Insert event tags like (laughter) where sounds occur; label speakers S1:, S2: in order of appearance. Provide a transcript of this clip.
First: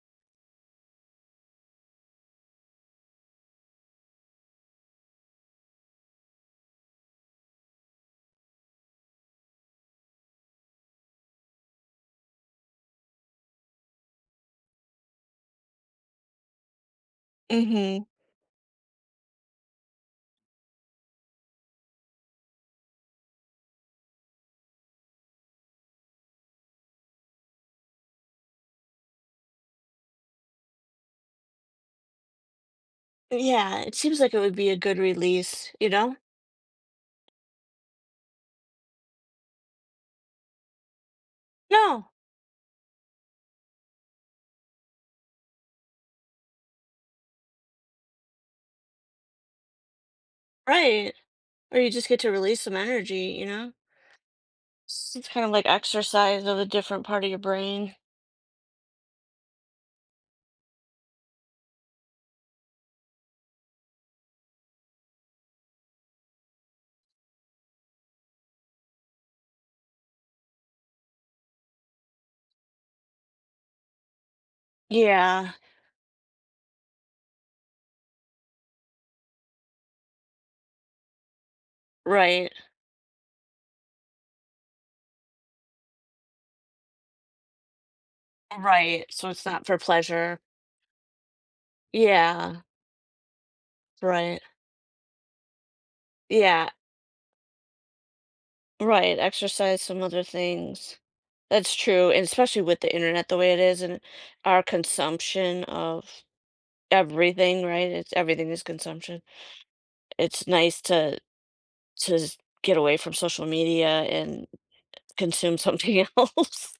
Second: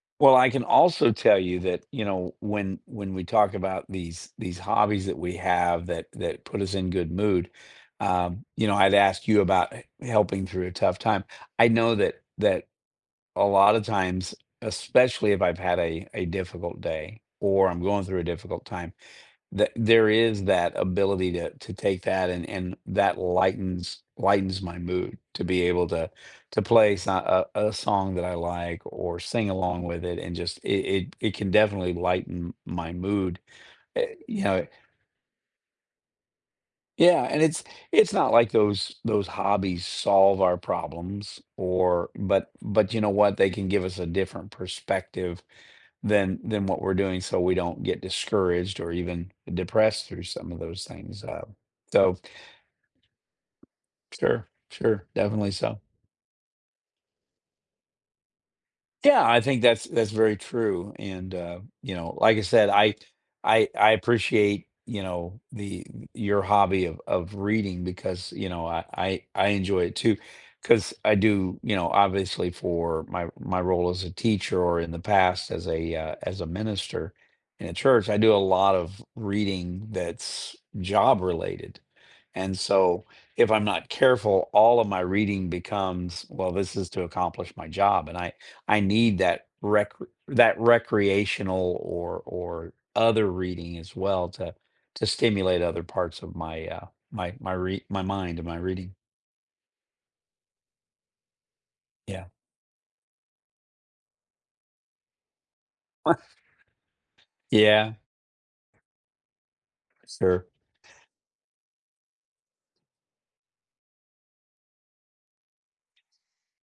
S1: Well, I can also tell you that, you know, when when we talk about these these hobbies that we have that that put us in good mood, um, you know, I'd ask you about he helping through a tough time. I know that that a lot of times, especially if I've had a a difficult day or I'm going
S2: Mhm.
S1: through a difficult time, the there is that ability to to take that and and that lightens lightens my mood to be able to to play so uh, uh, a song that I like or sing along with it and just it it it can definitely lighten m my mood,
S2: Yeah, it
S1: uh,
S2: seems like it
S1: you
S2: would
S1: know,
S2: be
S1: it
S2: a good release, you know?
S1: Yeah, and it's it's not like those those hobbies solve our problems or
S2: No.
S1: but but you know what, they can give us a different perspective than than what we're doing so we don't get discouraged or even depressed through some of those
S2: Right.
S1: things. Um,
S2: Or you just
S1: so
S2: get to release some energy. You know?
S1: Sure. Sure.
S2: Seems kind of
S1: Definitely
S2: like
S1: so.
S2: exercise of a different part of your brain.
S1: Yeah. I think that's that's very true. And, uh, you know, like I said, I I I appreciate, you know, the your hobby of of reading because, you know, I I I enjoy it, too. 'Cause I do, you know, obviously for my my role as a teacher or in the past
S2: Yeah.
S1: as a, uh as a minister in a church. I do a lot of reading that's job-related.
S2: Right.
S1: And so, if I'm not careful, all of my reading becomes, "Well, this is to accomplish my job," and I I
S2: Right,
S1: need
S2: so it's
S1: that
S2: not for
S1: recr
S2: pleasure.
S1: that recreational or
S2: Yeah.
S1: or other reading as well
S2: Right.
S1: to to stimulate other parts of my,
S2: Yeah.
S1: uh, my my rea my mind and my reading.
S2: Right, exercise some other things. That's true, and
S1: Yeah.
S2: especially with the Internet the way it is and our consumption of
S1: (unintelligible)
S2: everything, right?
S1: Yeah.
S2: It's everything is consumption.
S1: Sure.
S2: It's nice to to just get away from social media and consume something else.